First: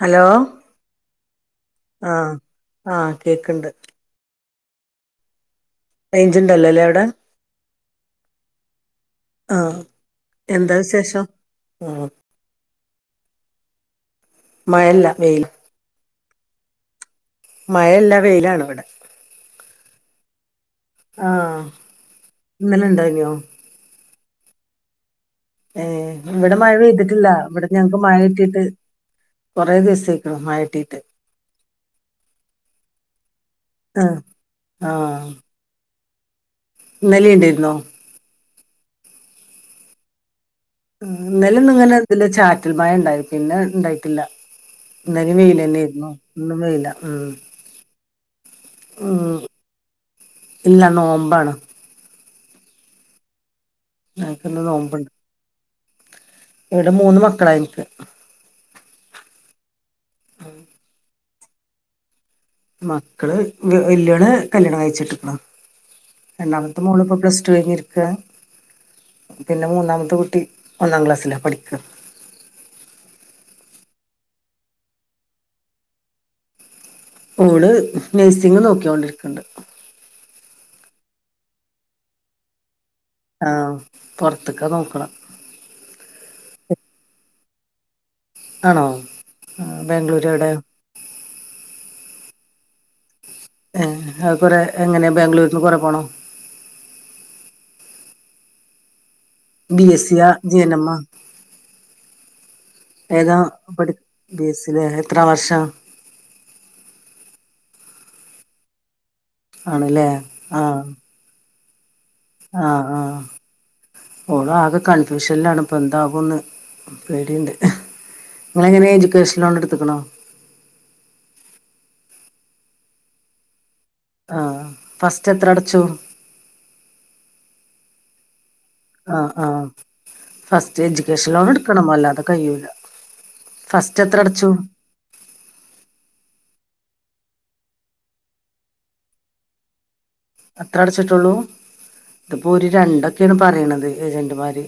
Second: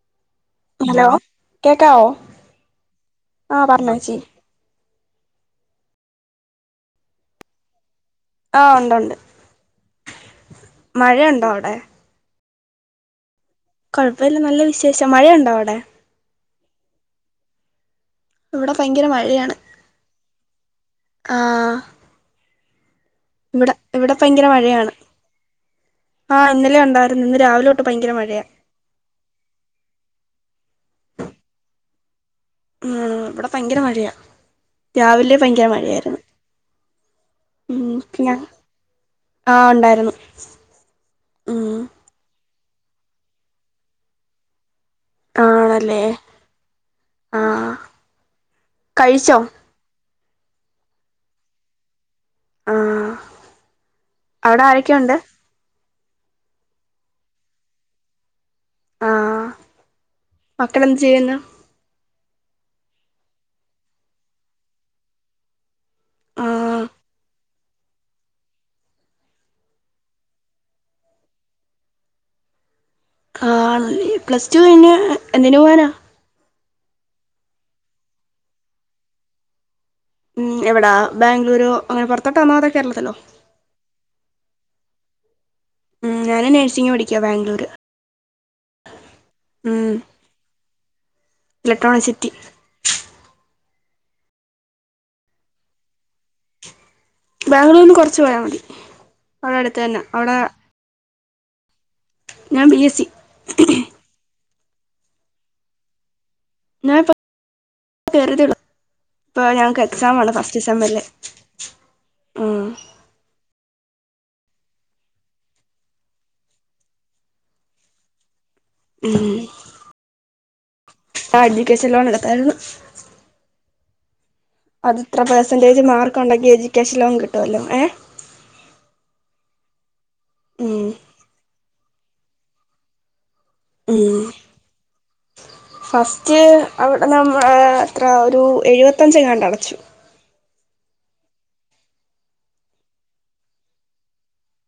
Hello hello കേക്കാവോ ആഹ് ആഹ് ആഹ് കേക്ക്ണ്ട് പറഞ്ഞോച്ചി റെയ്ഞ്ച് ഉണ്ടല്ലോ അല്ലേ അവിടെ ആഹ് ഉണ്ട് ഉണ്ട് ആഹ് എന്താ വിശേഷം മഴയുണ്ടോ അവിടെ കുഴപ്പമില്ലാ നല്ല മഴല്ല വിശേഷം വെയില് മഴയുണ്ടോ അവിടെ മയല്ല ഇവിടെ ഭയങ്കര മഴയാണ് ആഹ് ഇന്നലെ ഇണ്ടായ് ഇവിടെ ഇവിടെ ഭയങ്കര മഴയാണ് ഏ ആ ഇവിടെ മഴ ഇന്നലെ ഉണ്ടായിരുന്നു പെയ്തിട്ടില്ല ഇന്ന് രാവിലെ ഇവിടെ തൊട്ട് ഞങ്ങക്ക് ഭയങ്കര മഴ മഴയാ കിട്ടിട്ട് കുറെ ദിവസായ്ക്ണ് മയകിട്ടീട്ട് ഉം ഇവിടെ ഭയങ്കര മഴയാ രാവിലെ ഭയങ്കര മഴയായിരുന്നു ഇന്നലിണ്ടേര്ന്നോ ആഹ് ഉണ്ടായിരുന്നു ഉം ഇന്നലുംന്ന ഇങ്ങനെ ഇതില് ചാറ്റൽ മഴ ഉണ്ടായി പിന്നെ ഇണ്ടായിട്ടില്ല ഇന്നെലിം ആണല്ലേ വെയിലന്നേര്ന്നു ഇന്നും വെയില ഉം ആ ഉം കഴിച്ചോ ഇല്ല നോമ്പാണ് ആഹ് ഞങ്ങക്ക് ന്ന് നോമ്പ്ണ്ട് ഇവിടെ മൂന്ന് മക്കളായിൻക്ക് ആഹ് മക്കളെ ന്ത് ചെയ്യുന്നു മക്കള് വല്യോളെ കല്യാണം കഴിച്ചിട്ട് വിട്ടേക്കണു ആ രണ്ടാമത്തെ മോള്ഇപ്പൊ പ്ലസ് ടൂ കഴിഞ്ഞിരിക്കാ പിന്നെ മൂന്നാമത്തെ കുട്ടി ഒന്നാം ക്ലാസ്സിലാ പഠിക്ക ആ പ്ലസ് ടു കയ്ഞ്ഞ് എന്തിന് പോവാനാ ഓള് നഴ്സിങ് നോക്കിയോണ്ടിരിക്കണുണ്ട് ഉം എവിടാ ബാംഗളൂരോ അങ്ങനെ പുറത്തോട്ടാണോ അതോ കേരളത്തിലോ ആ പൊറത്തേക്കാ നോക്കെണ ഉം ഞാനും നേഴ്സിംഗ് പഠിക്കാ ബാംഗ്ലൂര് ആണോ ആഹ് ഉം ബാംഗ്ലൂര് എവിടെ ഇലക്ട്രോണിക്സിറ്റി ഏ അത് കുറെ എങ്ങനെയാ ബാംഗ്ലൂർന്ന് കൊറെ പോണോ ബാംഗ്ലൂരിന്ന് കൊറച്ച് പോയാ മതി അവിടെ അടുത്ത് ബി തന്നാ എസ് സിയാ അവിടെ ജി എൻ എമ്മാ ഞാൻ ബി എസ് സി ഏതാ പഠി ബി എസ് സി അല്ലേ എത്രാം വർഷം ഞാൻ ഇപ്പോ കേറിയതെ ഉള്ളു ഇപ്പൊ ഞങ്ങക്ക് ആണ്ല്ലേ എക്സാം ആണ് ഫസ്റ്റ് സെമ്മിലെ ആ ആ ഓള് ആകെ കൺഫ്യൂഷനിലാണ് ഇപ്പൊ എന്താകൂന്ന് പേടിയുണ്ട് നിങ്ങളെങ്ങനെ ഉം എഡ്യൂക്കേഷൻ ലോൺ എടുത്തുക്കണോ ആ എജുക്കേഷൻ ലോൺ എടുത്താരുന്നു ആ അതിത്ര ഫസ്റ്റ് എത്ര അടച്ചു പെർസെന്റേജ് മാർക്ക് ഉണ്ടെങ്കി എഡ്യൂക്കേഷൻ ലോൺ കിട്ടുവല്ലോ ഏ ആ ആ ഉം ഫസ്റ്റ് എജ്യൂക്കേഷൻ ലോൺ എടുക്കണം അല്ലാതെ കൈയൂല ഉം ഫസ്റ്റ് അവിടെ നമ്മ എത്ര ഒരു എഴുപത്തഞ്ച് എങ്ങാണ്ട് അടച്ചു അത്ര അടച്ചിട്ടുള്ളൂ ഇതിപ്പോ ഒരു രണ്ടൊക്കെയാണ് പറയണത് ഏജന്റുമാര്.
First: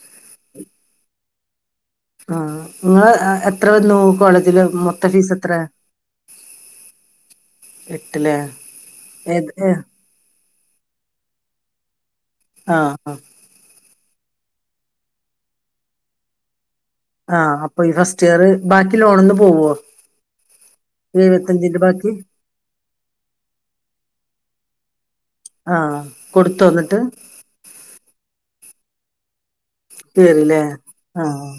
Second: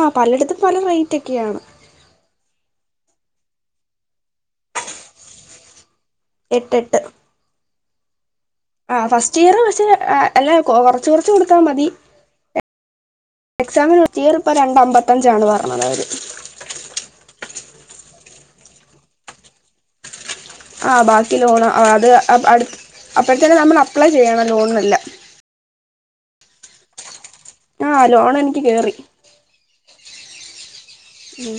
ആ പലടത്തും പല റേറ്റൊക്കെയാണ് ആ നിങ്ങള് എത്ര വന്നു കോളേജില് മൊത്തം ഫീസ് എത്രയാ? എട്ട് എട്ട് എട്ടല്ലേ? ആ ഫസ്റ്റ് ഇയർ പക്ഷെ അല്ലാ കൊറച്ച് കൊറച്ച് കൊടുത്താ മതി. ആ ആ എക്സാമിന് ഫസ്റ്റ് ഇയർ ഇപ്പോ രണ്ട് അമ്പത്തഞ്ചാണ് പറഞ്ഞതവര് ആ അപ്പൊ ഈ ഫസ്റ്റ് ഇയർ ബാക്കി ലോണീന്ന് പോവോ? ആ ബാക്കി ലോണ് എഴുപത്തഞ്ചിന്റെ അത് ബാക്കി അടു അപ്പഴത്തേനും നമ്മൾ അപ്ലൈ ചെയ്യണം ലോണിനെല്ലാം ആ കൊടുത്തു വന്നിട്ട്? ട്ടിക്ക് കയറി കേറിയല്ലേ ഉം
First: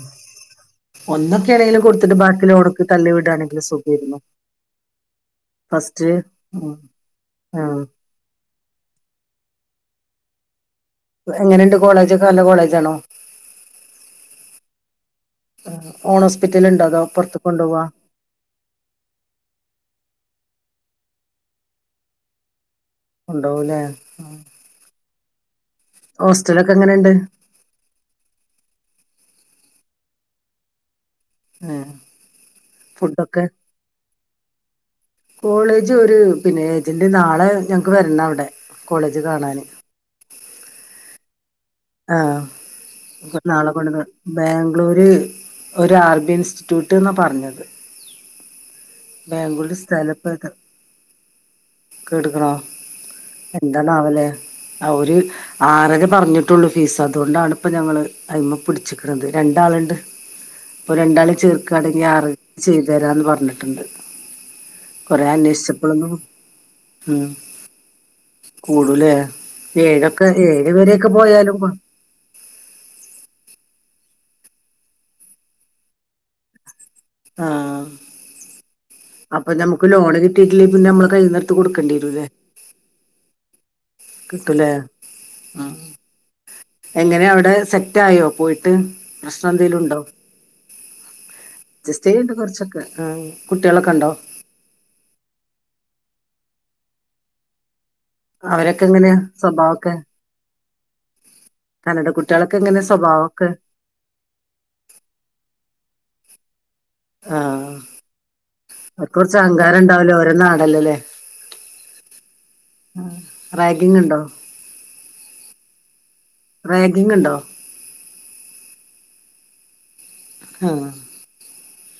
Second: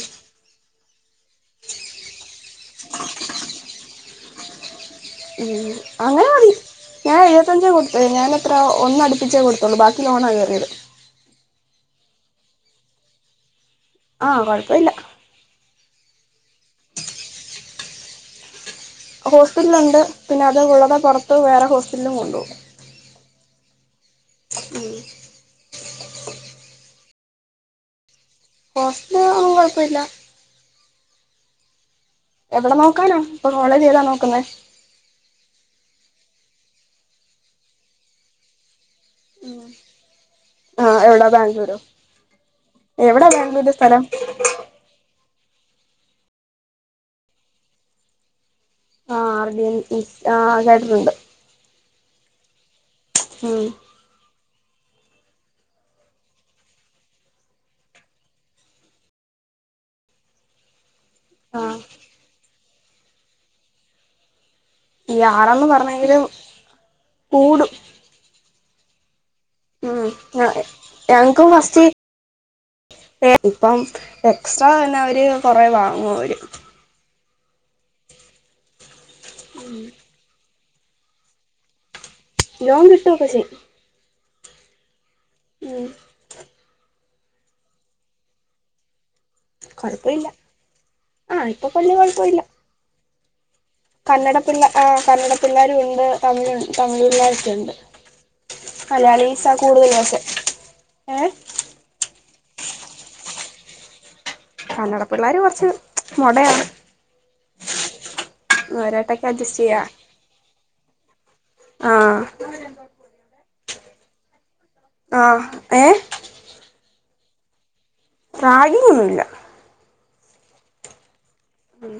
ഒന്നൊക്കെ ആണെങ്കിലും കൊടുത്തിട്ട് ബാക്കിയുള്ളത് ഉടക്ക് തള്ളി വീടുകയാണെങ്കിലും സുഖവായിരുന്നു ഉം അങ്ങനെ മതി ഞാൻ എഴുപത്തഞ്ചേ ആഹ് കൊടുത്ത് ഞാൻ എത്ര ഒന്ന് അടുപ്പിച്ചേ കൊടുത്തുള്ളൂ ബാക്കി ലോണാ കയറിയത് എങ്ങനെയുണ്ട് കോളേജൊക്കെ നല്ല കോളേജാണോ? ആ കൊഴപ്പവില്ല. ഓൺ ഹോസ്പിറ്റല് ഇണ്ടോ അതോ പുറത്ത് കൊണ്ടു പോവ? ഹോസ്പിസ്റ്റലുണ്ട് പിന്നെ അത് കൂടാതെ പുറത്ത് വേറെ ഹോസ്പിസ്റ്റലിലും കൊണ്ടുപോകും കൊണ്ട്പോവൂല്ലേ ഉം ഹോസ്റ്റലൊക്കെ എങ്ങനെ ഉണ്ട്? ഹോസ്റ്റല് ഒന്നും കുഴപ്പമില്ല ആ [unintelligible] എവിടെ നോക്കാനാ ഇപ്പൊ കോളേജ് ഏതാ നോക്കുന്നേ കോളേജ് ഒരു പിന്നെ ഏജന്റ് നാളെ ഞങ്ങക്ക് വരണുണ്ട് അവിടെ കോളേജ് കാണാന് ആ എവിടാ ബാംഗ്ലൂരോ ആ എവിടാ നാളെ ബാംഗ്ലൂര് കൊണ്ടെന്ന് സ്ഥലം ബാംഗ്ലൂര് ഒരു അറബി ഇൻസ്റ്റിറ്റ്യൂട്ട് എന്നാ പറഞ്ഞത് ആ ആർ ഡി എൻ ബാംഗ്ലൂര് ആ സ്ഥലപ്പേതാ കേട്ടട്ടുണ്ട്. എന്താണാവല്? ആ ഒരു ആറര പറഞ്ഞിട്ടുള്ളു ഫീസ്. അതുകൊണ്ടാണ് ഇപ്പ ഞങ്ങള് അമ്മ പിടിച്ചിക്കുന്നത് രണ്ട് ഡാലൻഡ്. അപ്പൊ രണ്ടാളും ആ ചേർക്കണെങ്കി ആറ് ചെയ്തുതരാന്ന് പറഞ്ഞിട്ടുണ്ട്. ഈ കൊറെ ആറെന്ന് അന്വേശിച്ചപ്പളും ഉം പറഞ്ഞെങ്കിലും കൂടും കൂടുമില്ലേ ഉ ഞങ്ങക്കും കൊ ഫസ്റ്റ് ഇപ്പം എക്സ്ട്രാ തന്നെ അവര് കുറെ വാങ്ങും അവര്. ആഹ അപ്പൊ നമുക്ക് ലോണ് കിട്ടി അല്ലേ പിന്നെ നമ്മ കൈയിൽ നിന്ന് എടുത്തു കൊടുക്കണ്ട വരല്ലേ ലോൺ കിട്ടുമൊക്ക ചെയ്യും കിട്ടും ഇല്ലേ ഉ [unintelligible] എങ്ങനെ അവിടെ സെറ്റ് ആയോ പോയിട്ട് പ്രശ്ന എന്തേലുണ്ടോ കൊഴപ്പമില്ല ആ ഇപ്പൊ ജസ്റ്റേ ഉണ്ട് കൊറച്ചൊക്കെ ആ കന്നട പിള്ള ആ കന്നട പിള്ളേരും ഉണ്ട് തമിഴ് തമിഴ്ള്ളേർ ഒക്കെ ഉണ്ട് അവരൊക്കെ എങ്ങനെ മലയാളീസാ കൂടുതൽ സ്വഭാവമൊക്കെ പക്ഷെ ഏ കന്നട കുട്ട- കുട്ടികൾ ഒക്കെ എങ്ങനെ സ്വഭാവമൊക്കെ കന്നട പിള്ളേർ കുറച്ച് മുടയാണ് ആ അവരായിട്ടൊക്കെ കുറച്ച് അഹങ്കാരം ഉണ്ടാവലോ ഓരോ നാടല്ലല്ലേ ആ റാഗിംങ് ഉണ്ടോ ആ ഏ റാഗിങ് ഉണ്ടോ റാഗിങ് ഒന്നുമില്ല ആ ഉം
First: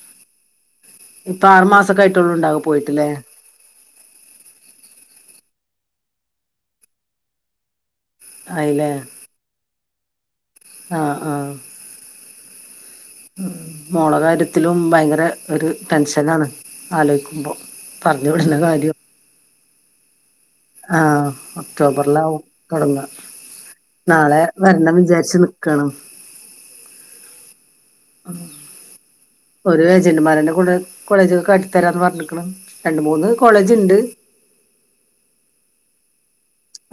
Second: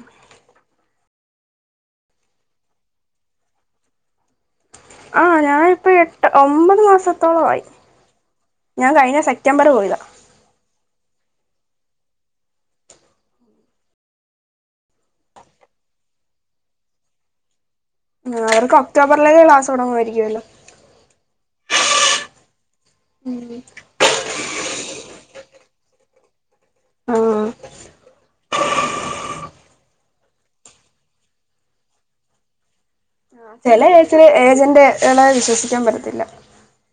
ഇപ്പൊ ആറുമാസക്കെ ആയിട്ടു ഉണ്ടാകൂ പോയിട്ടില്ലേ ആ ഞാനിപ്പോ എട്ട് ഒമ്പത് മാസത്തോളമായി ഞാൻ കഴിഞ്ഞ സെപ്റ്റംബർ പോയതാണ് ആ ആ മോളുടെ കാര്യത്തിലും ഭയങ്കര ഒരു ടെൻഷനാണ് ആലോചിക്കുമ്പോൾ അവർക്ക് ഒക്ടോബറിലേക്ക് ക്ലാസ് തുടങ്ങുമായിരിക്കുമല്ലോ ആ ഒക്ടോബറിലാവും തുടങ്ങുവാ നാളെ വരണം വിചാരിച്ചെന്ന് ആഹ് [inaudible] ഒരു ഏജന്റുമാരെ കൊണ്ട് കോളേജ് കാട്ടിത്തരാന്ന് പറഞ്ഞക്കേണ് ചില ഏജൻ്റകളെ വിശ്വാസിക്കാൻ പറ്റത്തില്ല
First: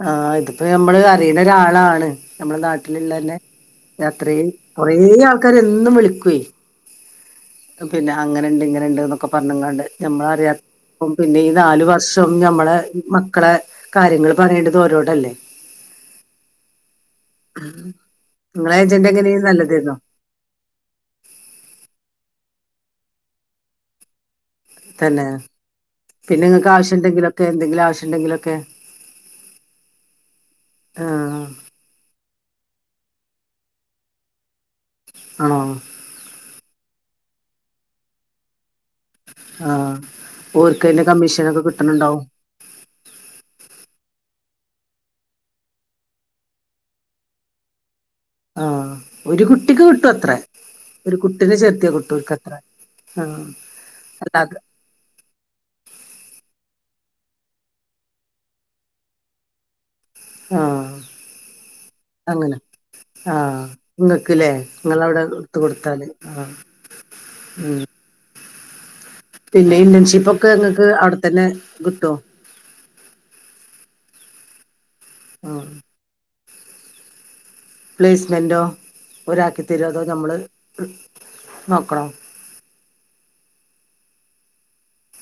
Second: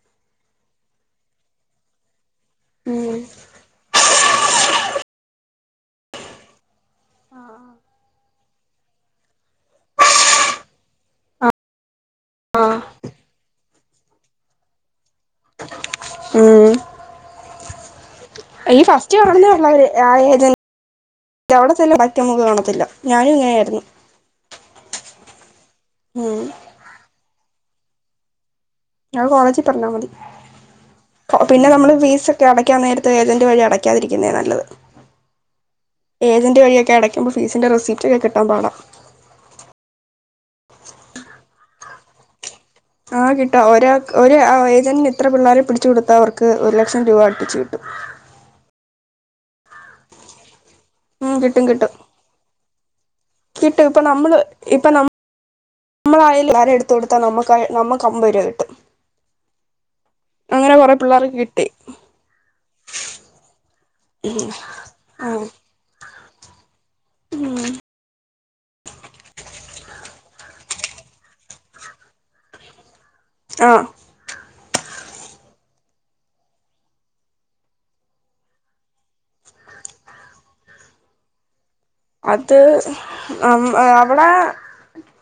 ആ ഇതിപ്പോ നമ്മൾ അറിയുന്ന ഒരാളാണ് നമ്മളെ ഉം നാട്ടിലുള്ളന്നെ അത്രയും കുറേ ആൾക്കാർ എന്നും വിളിക്കുവേ പിന്നെ അങ്ങനെയുണ്ട് ഇങ്ങനെയുണ്ട് എന്നൊക്കെ പറഞ്ഞങ്ങാണ്ട് നമ്മൾ അറിയാത്ത പിന്നെ ഈ നാല് വർഷം നമ്മൾ മക്കളെ കാര്യങ്ങൾ പറയേണ്ടത് അവരോടല്ലേ ഉം ആ ഈ ഫസ്റ്റ് കാണുന്നുള്ള അവർ ഏജ [inaudible] [inaudible] ഞാനും ഇങ്ങനെ ആയിരുന്നു തന്നെ പിന്നെ നിങ്ങൾക്ക് ആവശ്യമുണ്ടെങ്കിലൊക്കെ എന്തെങ്കിലും ആവശ്യമുണ്ടെങ്കിലൊക്കെ ഞാൻ കോളേജിൽ പറഞ്ഞാൽ മതി ആഹ് പിന്നെ നമ്മൾ ഫീസ്- അടക്കാൻ നേരത്ത് ഏജന്റ് വഴി അടക്കാരിതിരിക്കുന്നേ നല്ലത് ആണോ ഏജന്റ് വഴി കടക്കുമ്പോ ഫീസിന്റെ റെസിപ്റ്റ് ഒക്കെ കിട്ടാൻ പാടാ ആ ഓർക്കെ കമ്മീഷൻ ഒക്കെ കിട്ടണുണ്ടാവും ആ കിട്ടാ ഒരു ഒരു ഏജന്റിന് ഇത്ര പിള്ളേരെ പിടിച്ചു കൊടുത്താ അവർക്ക് ഒരു ലക്ഷം രൂപ അടിപ്പിച്ചു കിട്ടും ആ ഒരു കുട്ടിക്ക് കിട്ടും അത്ര ഒരു ഉം കുട്ടിനെ കിട്ടും ചേർത്ത കിട്ടും അത്ര കിട്ടും ഇപ്പൊ നമ്മൾ ഇപ്പ നമ്മളായാലും ആരുംഎടുത്ത കൊടുത്ത നമ്മുക്ക് നമ്മുക്ക് അമ്പത് രൂപ കിട്ടും അങ്ങനെ കുറെ ആഹ് പിള്ളേർക്ക് കി അങ്ങനെ ആ നിങ്ങൾക്കില്ലേ നിങ്ങൾവിടെ ആഹ് എടുത്ത് കൊടുത്താൽ ആ ഉം പിന്നെ ഇന്റേൺഷിപ്പ് ഒക്കെ നിങ്ങൾക്ക് അവിടെത്തന്നെ കിട്ടോ ആ ആ പ്ലേസ്മെന്റോ അവരാക്കി തരുവോ നമ്മള് നോക്കണോ അത് [unintelligible] അവിടെ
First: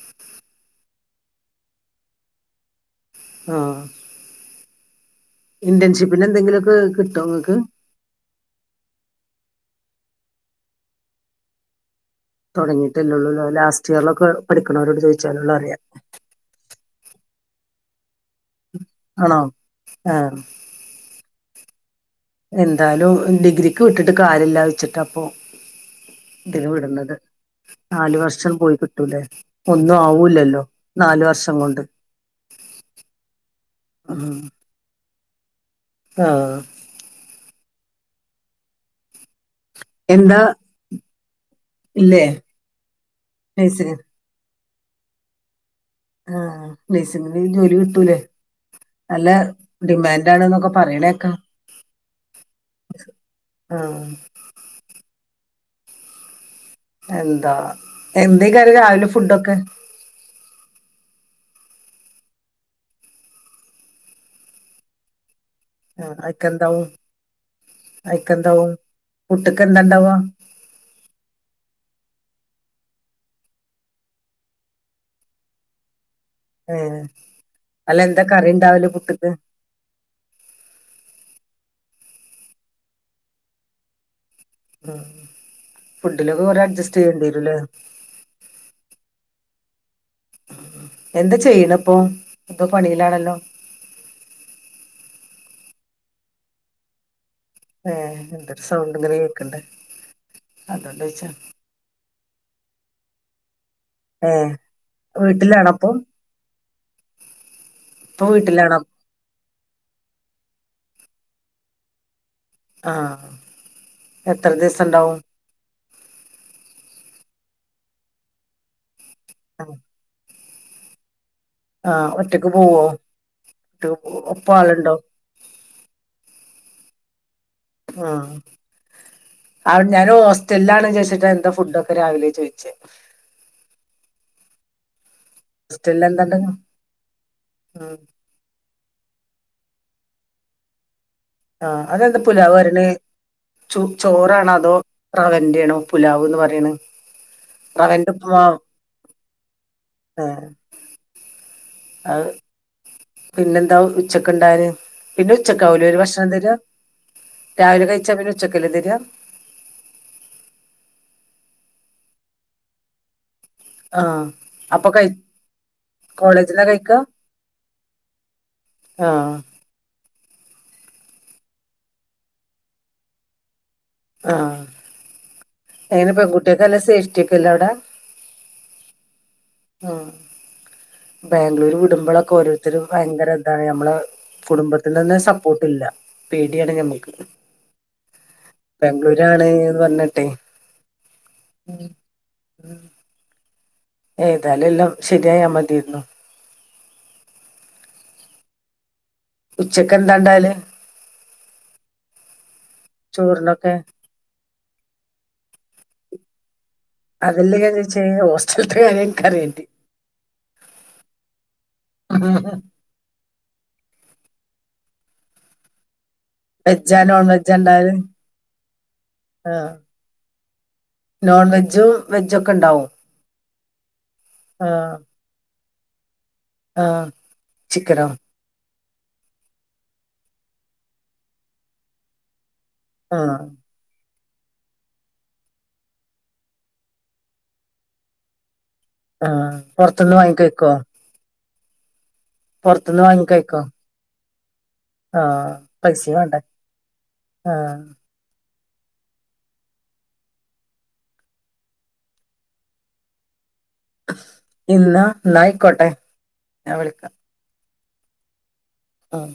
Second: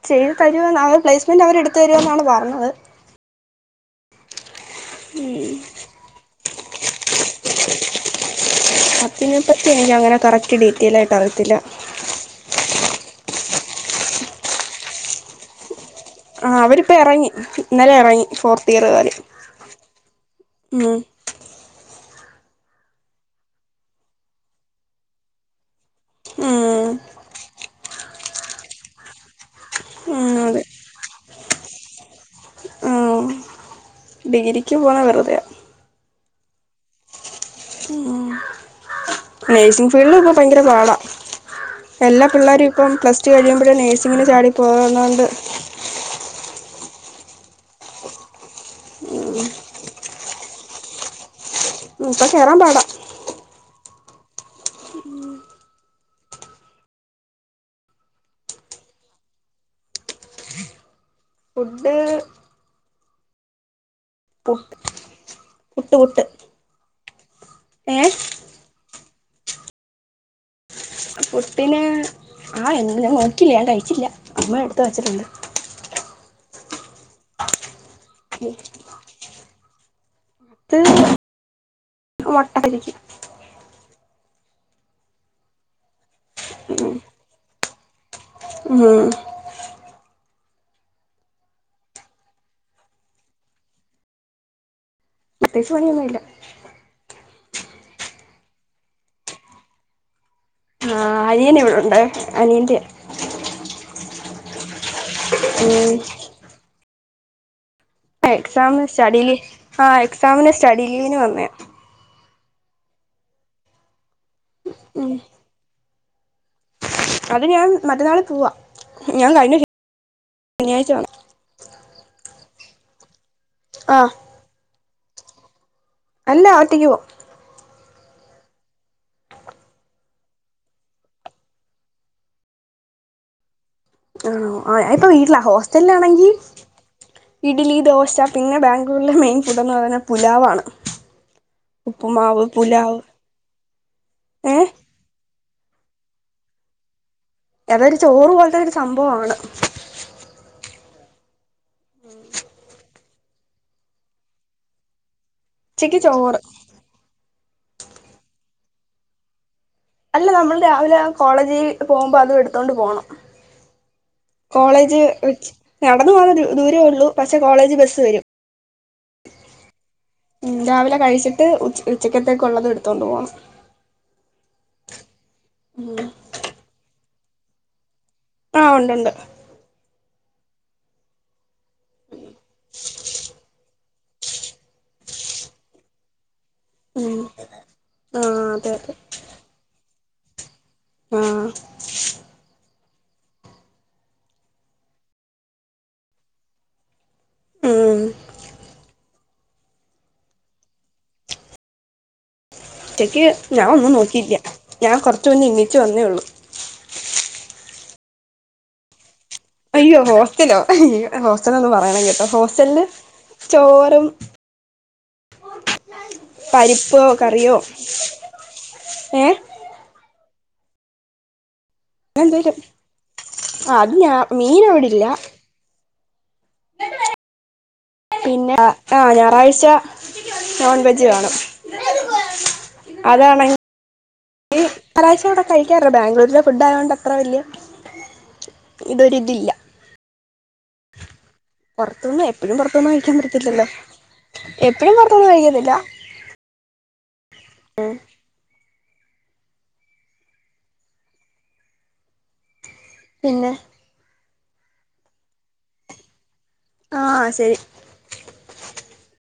ചെയ്തു തരും അവർ പ്ലേസ്മെന്റ് അവര് എടുത്ത് തരുമെന്നാണ് പറഞ്ഞത് ആ ഇന്റേൺഷിപ്പിന് എന്തെങ്കിലുമൊക്കെ കിട്ടോ നിങ്ങക്ക് അപ്പ [unintelligible] നെപ്പറ്റി എനി അങ്ങനെ കറക്റ്റ് ഡീറ്റെയിൽ ആയിട്ട് അറിയത്തില്ല തുടങ്ങിയിട്ടല്ലേള്ളൂ ലാസ്റ്റ് ഇയറിലക്കെ പഠിക്കണോരോട്ക്കെ ചോയ്ച്ചാലൊള്ളൂ അറിയാ ആ അവരിപ്പ എറങ്ങി ഇന്നലെ എറങ്ങി ഫോർത്ത് ഇയറ്കാര് ആണോ ഉം എന്താലും ഡിഗ്രിക്ക് വിട്ടിട്ട് കാര്യല്ലാ വച്ചിട്ടാപ്പൊ ഇതിനു ഉം വിടുന്നത് നാലു വർഷം പോയി കിട്ടൂലേ ഒന്നും ഉം ആവൂല്ലല്ലോ അതെ നാല് വർഷം കൊണ്ട് ആ ഡിഗ്രിക്ക് പോണ വെറുതെയാ ആ നേഴ്സിംഗ് ഫീൽഡിൽ ഇപ്പോ എന്താ ഭയങ്കര പാടാ ഇല്ലേ എല്ലാ പിള്ളേരും ഇപ്പം പ്ലസ് ടു കഴിയുമ്പഴേ നഴ്സിംഗ് നേഴ്സിങ്ങിന് ചാടി പോകുന്നോണ്ട് ആ നഴ്സിങ്ങിന് ജോലി കിട്ടൂലേ നല്ല ഡിമാൻഡ് ആണ് എന്നൊക്കെ പറിണേക്ക ഉം ഇപ്പ കയറാൻ പാടാ ആ എന്താ എന്തയ്ക്കാറി രാവിലെ ഫുഡൊക്കെ ഫുഡ് പുട്ട് പുട്ട് ആ പുട്ട് അയിക്കെന്താവും ഏ അയിക്കെന്താവും പുട്ട്ക്ക് എന്താണ്ടവാ പുട്ടിന് ആ എന്തുവാ ഞാൻ നോക്കില്ല ഞാൻ കഴിച്ചില്ല അമ്മ എടുത്ത് വെച്ചിട്ടുണ്ട് ഏ അല്ല എന്താ കറി ഉണ്ടാവല് പുട്ട്ക്ക് പുട്ട് മുട്ട [unintelligible] ഉം ഫുഡിലൊക്കെ കൊറേ അഡ്ജസ്റ്റ് ചെയ്യേണ്ടി വരുല്ലേ ഉം എന്താ ചെയ്യണ് ഇപ്പൊ എന്തോ പണിയിലാണല്ലോ പ്രത്യേകിച്ചു പണിയൊന്നുമില്ല ഏ എന്തൊരു സൗണ്ട് ഇതില് കേക്ക്ണ്ട് ആ അനിയൻ ഇവിടൊണ്ട് അനിയന്റെ ആ ഉം ഇപ്പൊ വീട്ടിലാണോ എക്സാമിന് സ്റ്റഡി ലീവ് ആ എക്സാമിന് സ്റ്റഡി ലീവിന് വന്നേ ആ എത്ര ഉം ദിവസണ്ടാവും അത് ഞാൻ മറ്റന്നാള് പോവാ ഞാൻ കഴിഞ്ഞ ആ ശനിയാഴ്ച വന്നെ ആ ഒറ്റക്ക് പോവോ ഒറ്റക്ക് ആഹ് ഒപ്പ ആളുണ്ടോ അല്ല ഒറ്റയ്ക്ക് പോവും ആ ആ ഞാൻ ഹോസ്റ്റലിലാണ് വിചാരിച്ചിട്ടാന്താ ഫുഡൊക്കെ രാവിലെ ചോയിച്ചേ ആ ആ ഇപ്പൊ വീട്ടിലാ ഹോസ്റ്റലിലാണെങ്കി എന്താണ്ട് ഇഡ്ലി ഉം ദോശ പിന്നെ ബാ ഗ്ലൂര്ലെ മെയിൻ ഫുഡെന്ന് പറയുന്നെ പുലാവാണ് ആ അതെന്താ ഉപ്പുമാവ് പുലാവ്റിണെ പുലാവ് ചൊ ചോറണോ ഏഹ് അതോ റവ ന്റെയാണോ പുലാവ് എന്ന് പറയ്ണെ അതൊരു ചോറ് പോലത്തെരു സംഭവാണ് ആ അത് പിന്നെന്താ ഉച്ചക്ക്ണ്ടാവല് പിന്നെ ഉച്ചക്കാവുലെ ഓര് ഉച്ചക്ക് ഭക്ഷണം ചോറ് തരാ രാവിലെ കഴിച്ചാ പിന്നെ ഉച്ചക്കല്ലെ തരാ അല്ല നമ്മള് രാവിലെ കോളേജിൽ പോകുമ്പോ അതും എടുത്തോണ്ട് പോണം ആ അപ്പൊ കോളേജ് കഴി ച്ച് നടന്നു പോവാ കോളേജിന്നാ ദൂരേ കഴിക്കാ ഉള്ളൂ പക്ഷെ കോളേജ് ബസ് വരും ആ മ് രാവിലെ കഴിച്ചിട്ട് ഉച്ച് ഉച്ചക്കത്തേക്കുള്ളത് എടുത്തൊണ്ട് പോണം ആ എങ്ങനെ പെൺകുട്ടിയക്കെല്ലാം സ്ഫേറ്റിയൊക്കല്ലെ അവിടെ ആ ഉണ്ട്ണ്ട് ആ ബാംഗ്ലൂര് വിടുമ്പോളൊക്കെ ഓരോരുത്തരും ഭയങ്കരതാണ് നമ്മളെ കുടുംബത്തിതന്നെ സപ്പോർട്ട്ല്ല പേടിയാണ് ഞമ്മുക്ക് ഉം ആഹ് അതെ അതെ ബാംഗ്ലൂരാണ്ന്ന് പറഞ്ഞ്ട്ടെ ആഹ് ഉം ഉം എതാലും എല്ലാം ശരിയായാമതിരുന്നു ഉം ഉച്ചക്ക് എന്താണ്ടാല് ഉച്ചക്ക് ഞാൻ ചോറിനൊക്കെ ഒന്നും നോക്കില്ല ഞാൻ കൊറച്ചു മുന്നേ എണീച്ച് വന്നേള്ളു ച്ചെ ഹോസ്റ്റല് [unintelligible] അയ്യോ ഹോസ്റ്റലോ ഹോസ്റ്റലൊന്നും പറയണെ കേട്ടോ ഹോസ്റ്റലില് ചോറും വെജാ പരിപ്പോ നോൺ കറിയോ വെജാണ്ടാവല് ഏഹ് ആ നോൺ വെജും അങ്ങനെ വെജും എന്തേലും ഒക്കെണ്ടാവും ആഹ് അത് ഞാ മീൻ ആ അവിടെ ഇല്ല ആഹ് ചിക്കനോ പിന്നെ ആ ആ ഞായറാഴ്ച നോൺ വെജ് വേണം ആ അതണെ ഇപ്രാവിശ്യം ഇവിടെ കഴിക്കാറ് ബാംഗ്ലൂരിലെ ഫുഡ് ആയോണ്ട് അത്ര വല്ല്യാ ആ പൊറത്ത്ന്ന് വാങ്ങിക്കയിക്കൊ പൊറ്ത്തുന്ന് എപ്പോഴും പൊറത്തുന്നു കഴിക്കാൻ പറ്റത്തില്ലല്ലോ എപ്പഴും ആ പൊറ്ത്തുന്ന് കഴിക്കത്തില്ല പൈസ വേണ്ട ആ ഉം പിന്നെ ഇന്നാ ന്നായിക്കോട്ടെ ആ ശരി ആഹ്